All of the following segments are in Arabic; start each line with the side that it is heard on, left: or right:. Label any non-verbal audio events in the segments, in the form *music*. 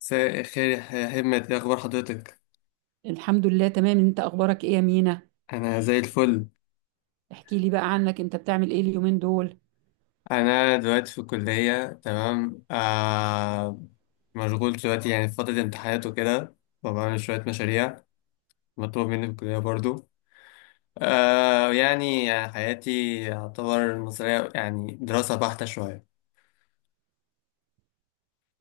left: مساء الخير يا همة، ايه اخبار حضرتك؟
right: الحمد لله تمام، انت اخبارك ايه يا مينا؟
left: انا زي الفل.
right: احكي لي بقى عنك، انت بتعمل ايه اليومين دول؟
left: انا دلوقتي في الكلية، تمام. مشغول دلوقتي يعني في فترة امتحانات وكده، وبعمل شوية مشاريع مطلوب مني في الكلية برضو. يعني حياتي يعتبر مصرية، يعني دراسة بحتة شوية.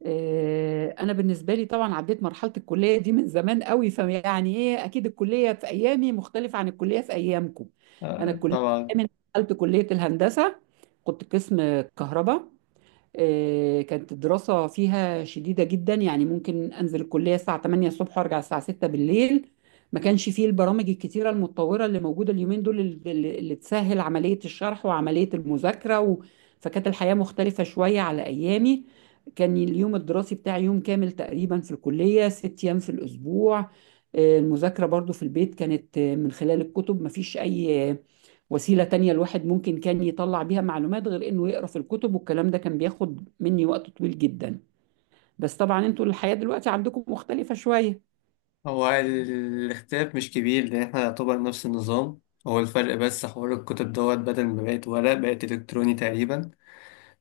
right: اه انا بالنسبه لي طبعا عديت مرحله الكليه دي من زمان قوي، فيعني ايه، اكيد الكليه في ايامي مختلفه عن الكليه في ايامكم. انا
left: آه،
right: الكليه
left: طبعا.
right: من دخلت كليه الهندسه كنت قسم كهرباء. كانت الدراسة فيها شديدة جدا، يعني ممكن أنزل الكلية الساعة 8 الصبح وأرجع الساعة 6 بالليل. ما كانش فيه البرامج الكتيرة المتطورة اللي موجودة اليومين دول، اللي تسهل عملية الشرح وعملية المذاكرة. فكانت الحياة مختلفة شوية على أيامي. كان اليوم الدراسي بتاعي يوم كامل تقريبا في الكلية، ست أيام في الأسبوع. المذاكرة برضو في البيت كانت من خلال الكتب، مفيش أي وسيلة تانية الواحد ممكن كان يطلع بيها معلومات غير انه يقرا في الكتب، والكلام ده كان بياخد مني وقت طويل جدا. بس طبعا انتوا الحياة دلوقتي عندكم مختلفة شوية.
left: هو الاختلاف مش كبير لان احنا يعتبر نفس النظام. هو الفرق بس حوار الكتب دوت، بدل ما بقت ورق بقت الكتروني تقريبا.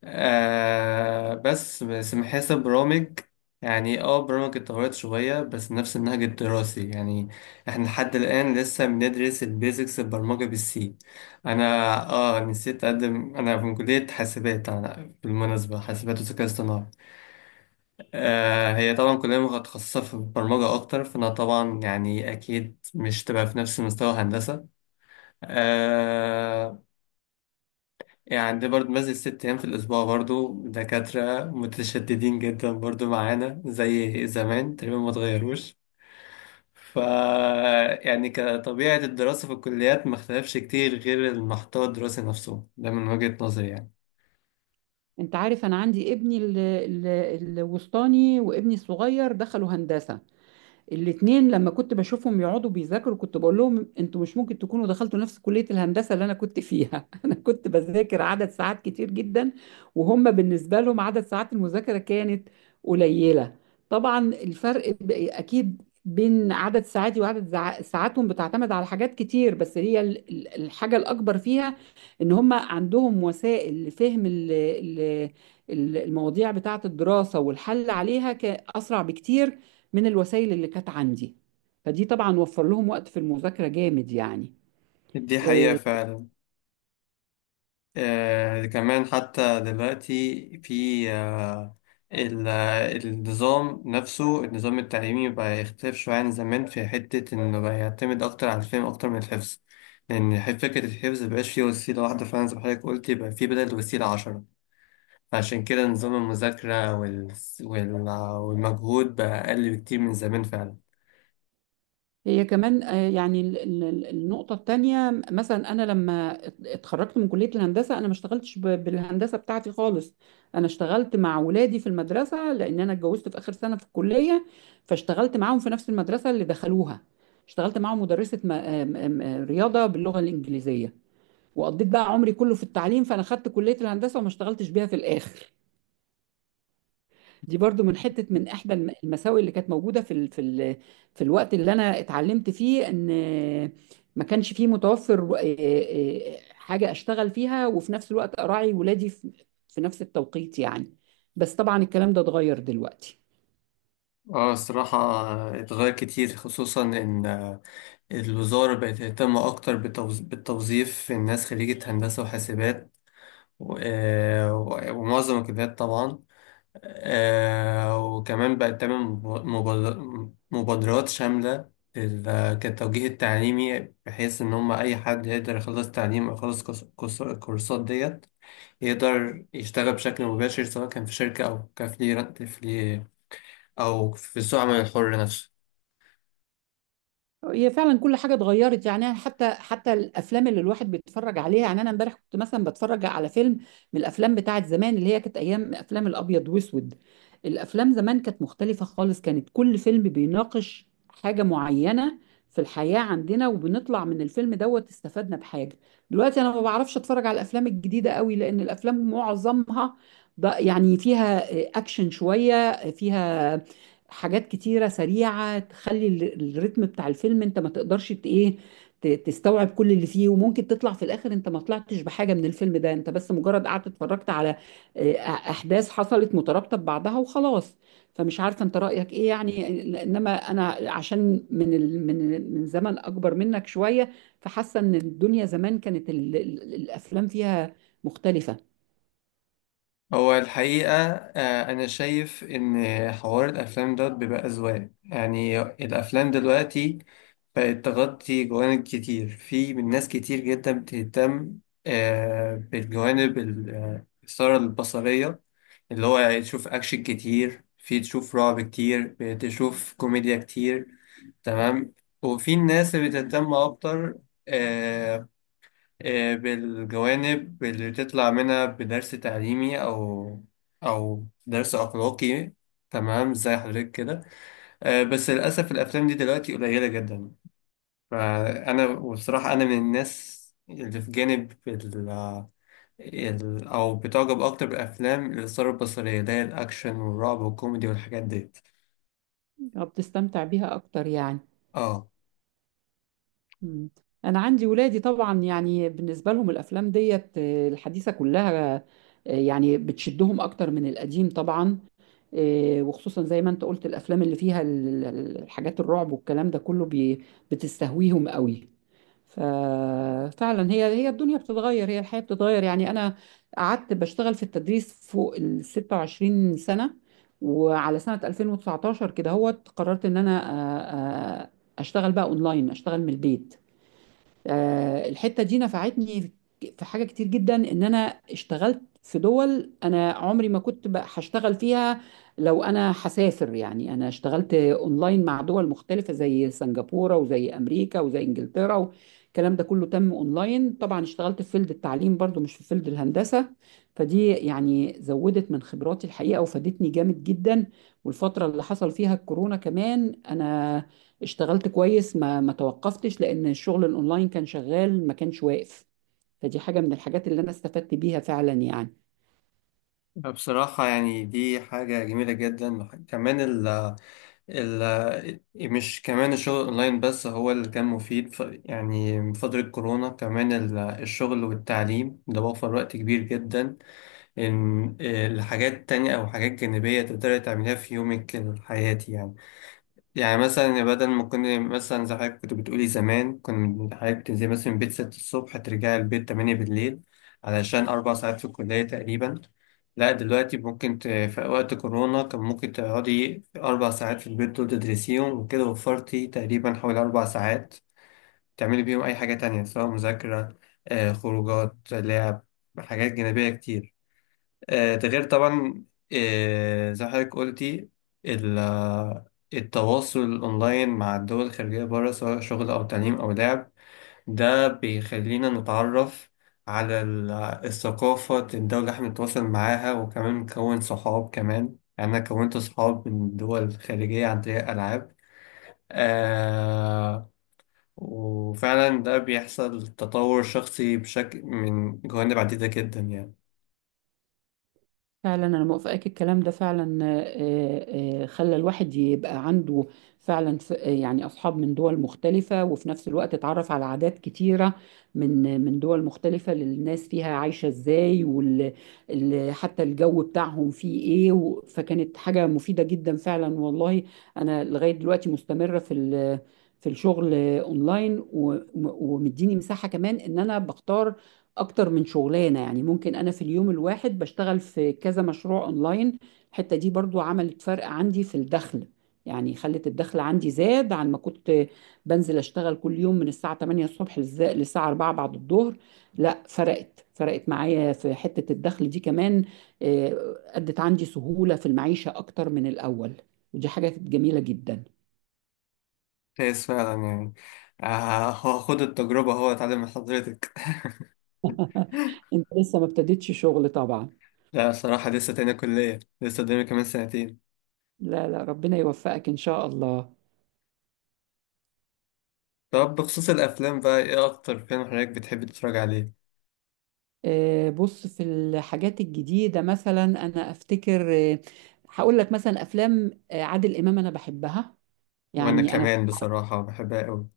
left: بس بس محاسب برامج، يعني برامج اتطورت شوية، بس نفس النهج الدراسي يعني. احنا لحد الآن لسه بندرس البيزكس البرمجة بالسي. انا اه نسيت اقدم، انا من كلية حاسبات. أنا بالمناسبة حاسبات وذكاء اصطناعي. هي طبعا كلية متخصصة في البرمجة اكتر، فانا طبعا يعني اكيد مش تبقى في نفس مستوى هندسة. آه يعني عندي برضه بنزل 6 أيام في الأسبوع، برضه دكاترة متشددين جدا برضه معانا زي زمان تقريبا ما اتغيروش. ف يعني كطبيعة الدراسة في الكليات ما اختلفش كتير غير المحتوى الدراسي نفسه ده من وجهة نظري يعني.
right: انت عارف انا عندي ابني الوسطاني وابني الصغير دخلوا هندسة الاتنين، لما كنت بشوفهم يقعدوا بيذاكروا كنت بقول لهم انتوا مش ممكن تكونوا دخلتوا نفس كلية الهندسة اللي انا كنت فيها. *laughs* انا كنت بذاكر عدد ساعات كتير جدا، وهم بالنسبة لهم عدد ساعات المذاكرة كانت قليلة. طبعا الفرق اكيد بين عدد ساعاتي وعدد ساعاتهم بتعتمد على حاجات كتير، بس هي الحاجة الأكبر فيها إن هم عندهم وسائل لفهم المواضيع بتاعة الدراسة والحل عليها أسرع بكتير من الوسائل اللي كانت عندي. فدي طبعا وفر لهم وقت في المذاكرة جامد يعني.
left: دي حقيقة
right: آه،
left: فعلا. كمان حتى دلوقتي في النظام نفسه، النظام التعليمي بقى يختلف شوية عن زمان في حتة إنه بقى يعتمد أكتر على الفهم أكتر من الحفظ. لأن فكرة الحفظ مبقاش فيه وسيلة واحدة فعلا زي ما حضرتك قلت، يبقى فيه بدل وسيلة 10. فعشان كده نظام المذاكرة وال... والمجهود بقى أقل بكتير من زمان فعلا.
right: هي كمان يعني النقطة التانية، مثلا أنا لما اتخرجت من كلية الهندسة أنا ما اشتغلتش بالهندسة بتاعتي خالص. أنا اشتغلت مع ولادي في المدرسة، لأن أنا اتجوزت في آخر سنة في الكلية، فاشتغلت معاهم في نفس المدرسة اللي دخلوها. اشتغلت معاهم مدرسة رياضة باللغة الإنجليزية، وقضيت بقى عمري كله في التعليم. فأنا خدت كلية الهندسة وما اشتغلتش بيها في الآخر. دي برضو من حتة، من إحدى المساوئ اللي كانت موجودة في ال في ال في الوقت اللي أنا اتعلمت فيه، إن ما كانش فيه متوفر حاجة أشتغل فيها وفي نفس الوقت أراعي ولادي في في نفس التوقيت يعني. بس طبعا الكلام ده اتغير دلوقتي.
left: اه، الصراحة اتغير كتير، خصوصا إن الوزارة بقت تهتم أكتر بالتوظيف في الناس خريجة هندسة وحاسبات. ومعظم الكليات طبعا. وكمان بقت تعمل مبادرات شاملة كالتوجيه التعليمي، بحيث إن هم أي حد يقدر يخلص تعليم أو يخلص الكورسات ديت، يقدر يشتغل بشكل مباشر سواء كان في شركة أو كفريلانس، أو في سوق العمل الحر نفسه.
right: هي فعلا كل حاجه اتغيرت، يعني أنا حتى الافلام اللي الواحد بيتفرج عليها، يعني انا امبارح كنت مثلا بتفرج على فيلم من الافلام بتاعه زمان، اللي هي كانت ايام افلام الابيض واسود. الافلام زمان كانت مختلفه خالص، كانت كل فيلم بيناقش حاجه معينه في الحياه عندنا، وبنطلع من الفيلم دوت استفدنا بحاجه. دلوقتي انا ما بعرفش اتفرج على الافلام الجديده قوي، لان الافلام معظمها ده يعني فيها اكشن، شويه فيها حاجات كتيرة سريعة تخلي ال- الريتم بتاع الفيلم انت ما تقدرش تستوعب كل اللي فيه، وممكن تطلع في الاخر انت ما طلعتش بحاجة من الفيلم ده، انت بس مجرد قعدت اتفرجت على آه، احداث حصلت مترابطة ببعضها وخلاص. فمش عارفة انت رأيك ايه يعني، انما انا عشان من زمن اكبر منك شوية، فحاسة ان الدنيا زمان كانت الافلام فيها مختلفة.
left: هو الحقيقة أنا شايف إن حوار الأفلام ده بيبقى أذواق. يعني الأفلام دلوقتي بقت تغطي جوانب كتير في من ناس كتير جدا بتهتم بالجوانب الإثارة البصرية، اللي هو يعني تشوف أكشن كتير، في تشوف رعب كتير، تشوف كوميديا كتير، تمام. وفي الناس اللي بتهتم أكتر، آه، بالجوانب اللي تطلع منها بدرس تعليمي أو درس أخلاقي، تمام زي حضرتك كده. بس للأسف الأفلام دي دلوقتي قليلة جدا. فأنا وبصراحة أنا من الناس اللي في جانب أو بتعجب أكتر بالأفلام الإثارة البصرية، اللي هي الأكشن والرعب والكوميدي والحاجات ديت.
right: بتستمتع بيها اكتر يعني.
left: اه،
right: مم. انا عندي ولادي طبعا، يعني بالنسبه لهم الافلام ديت الحديثه كلها، يعني بتشدهم اكتر من القديم طبعا. وخصوصا زي ما انت قلت الافلام اللي فيها الحاجات الرعب والكلام ده كله بتستهويهم قوي. ففعلا هي الدنيا بتتغير، هي الحياه بتتغير. يعني انا قعدت بشتغل في التدريس فوق ال 26 سنه، وعلى سنه 2019 كده هو قررت ان انا آه، آه، اشتغل بقى اونلاين، اشتغل من البيت. الحتة دي نفعتني في حاجة كتير جدا، ان انا اشتغلت في دول انا عمري ما كنت بقى هشتغل فيها لو انا هسافر. يعني انا اشتغلت اونلاين مع دول مختلفة زي سنغافورة وزي امريكا وزي انجلترا، الكلام ده كله تم اونلاين. طبعا اشتغلت في فيلد التعليم برضو، مش في فيلد الهندسة. فدي يعني زودت من خبراتي الحقيقة وفادتني جامد جدا. والفترة اللي حصل فيها الكورونا كمان انا اشتغلت كويس، ما توقفتش لان الشغل الاونلاين كان شغال، ما كانش واقف. فدي حاجة من الحاجات اللي انا استفدت بيها فعلا يعني.
left: بصراحة يعني دي حاجة جميلة جدا كمان. مش كمان الشغل اونلاين بس هو اللي كان مفيد. يعني من فترة كورونا كمان الشغل والتعليم ده وفر وقت كبير جدا، ان الحاجات تانية او حاجات جانبية تقدري تعمليها في يومك الحياتي يعني. يعني مثلا بدل ما كنا مثلا زي حضرتك كنت بتقولي زمان، كنت حضرتك بتنزلي مثلا من البيت 6 الصبح ترجعي البيت 8 بالليل علشان 4 ساعات في الكلية تقريبا. لا دلوقتي ممكن في وقت كورونا كان ممكن تقعدي 4 ساعات في البيت دول تدرسيهم وكده، وفرتي تقريبا حوالي 4 ساعات تعملي بيهم أي حاجة تانية سواء مذاكرة، خروجات، لعب، حاجات جانبية كتير. ده غير طبعا، زي ما حضرتك قلتي، ال- آه، التواصل الأونلاين مع الدول الخارجية بره سواء شغل أو تعليم أو لعب، ده بيخلينا نتعرف على الثقافة الدولة اللي احنا بنتواصل معاها، وكمان نكون صحاب كمان يعني. أنا كونت صحاب من الدول الخارجية عن طريق الألعاب. آه وفعلا ده بيحصل تطور شخصي بشكل من جوانب عديدة جدا يعني.
right: فعلا انا موافقاك الكلام ده فعلا، خلى الواحد يبقى عنده فعلا يعني اصحاب من دول مختلفه، وفي نفس الوقت اتعرف على عادات كتيره من دول مختلفه، للناس فيها عايشه ازاي حتى الجو بتاعهم فيه ايه فكانت حاجه مفيده جدا فعلا والله. انا لغايه دلوقتي مستمره في في الشغل اونلاين، ومديني مساحه كمان ان انا بختار اكتر من شغلانه، يعني ممكن انا في اليوم الواحد بشتغل في كذا مشروع اونلاين. الحته دي برضو عملت فرق عندي في الدخل، يعني خلت الدخل عندي زاد عن ما كنت بنزل اشتغل كل يوم من الساعه 8 الصبح للساعه 4 بعد الظهر. لا، فرقت معايا في حته الدخل دي كمان. ادت عندي سهوله في المعيشه اكتر من الاول، ودي حاجه كانت جميله جدا.
left: كويس فعلا يعني. هو خد التجربة، هو اتعلم من حضرتك.
right: انت لسه ما ابتديتش شغل طبعا.
left: *laughs* لا صراحة لسه تانية كلية، لسه قدامي كمان سنتين.
right: لا لا، ربنا يوفقك ان شاء الله.
left: طب بخصوص الأفلام بقى إيه أكتر فيلم حضرتك بتحب تتفرج عليه؟
right: بص في الحاجات الجديدة مثلا أنا أفتكر، هقول لك مثلا أفلام عادل إمام أنا بحبها،
left: وأنا
right: يعني أنا
left: كمان بصراحة بحبها أوي.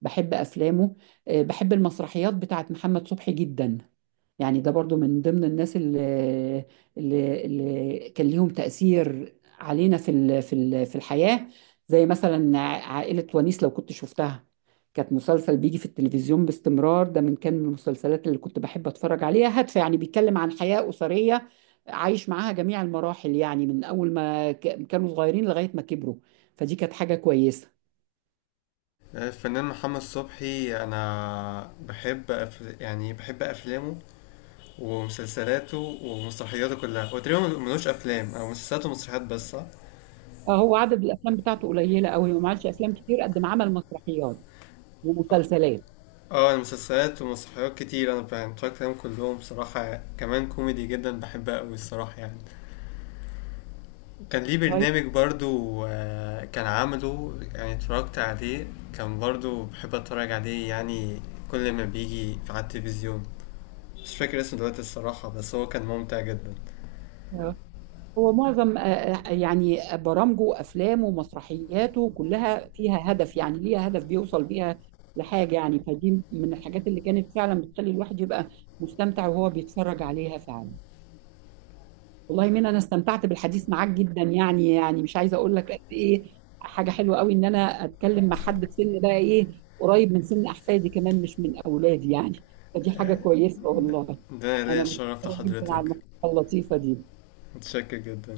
right: بحب أفلامه. بحب المسرحيات بتاعت محمد صبحي جدا، يعني ده برضو من ضمن الناس اللي كان ليهم تأثير علينا في في الحياة. زي مثلا عائلة ونيس لو كنت شفتها، كانت مسلسل بيجي في التلفزيون باستمرار، ده من كان المسلسلات اللي كنت بحب اتفرج عليها، هادفة يعني، بيتكلم عن حياة أسرية، عايش معاها جميع المراحل يعني، من أول ما كانوا صغيرين لغاية ما كبروا. فدي كانت حاجة كويسة.
left: الفنان محمد صبحي، أنا يعني بحب أفلامه ومسلسلاته ومسرحياته كلها. هو تقريبا ملوش أفلام، أو مسلسلات ومسرحيات بس، صح؟
right: هو عدد الافلام بتاعته قليله قوي وما عملش افلام كتير قد ما عمل مسرحيات ومسلسلات.
left: اه، أنا مسلسلات ومسرحيات كتير، أنا اتفرجت عليهم كلهم بصراحة، كمان كوميدي جدا بحبها أوي الصراحة يعني. كان ليه
right: طيب.
left: برنامج برضو، كان عامله، يعني اتفرجت عليه. كان برضو بحب اتفرج عليه يعني، كل ما بيجي في على التلفزيون. مش فاكر اسمه دلوقتي الصراحة، بس هو كان ممتع جدا.
right: آه، هو معظم يعني برامجه وافلامه ومسرحياته كلها فيها هدف، يعني ليها هدف بيوصل بيها لحاجه يعني. فدي من الحاجات اللي كانت فعلا بتخلي الواحد يبقى مستمتع وهو بيتفرج عليها فعلا. والله مين، انا استمتعت بالحديث معاك جدا، يعني مش عايزه اقول لك قد ايه حاجه حلوه قوي ان انا اتكلم مع حد في سن بقى ايه قريب من سن احفادي كمان، مش من اولادي يعني. فدي حاجه كويسه والله.
left: ده ليا
right: انا
left: الشرف
right: متشكره جدا على
left: لحضرتك.
right: المحادثه اللطيفه دي.
left: متشكر جدا.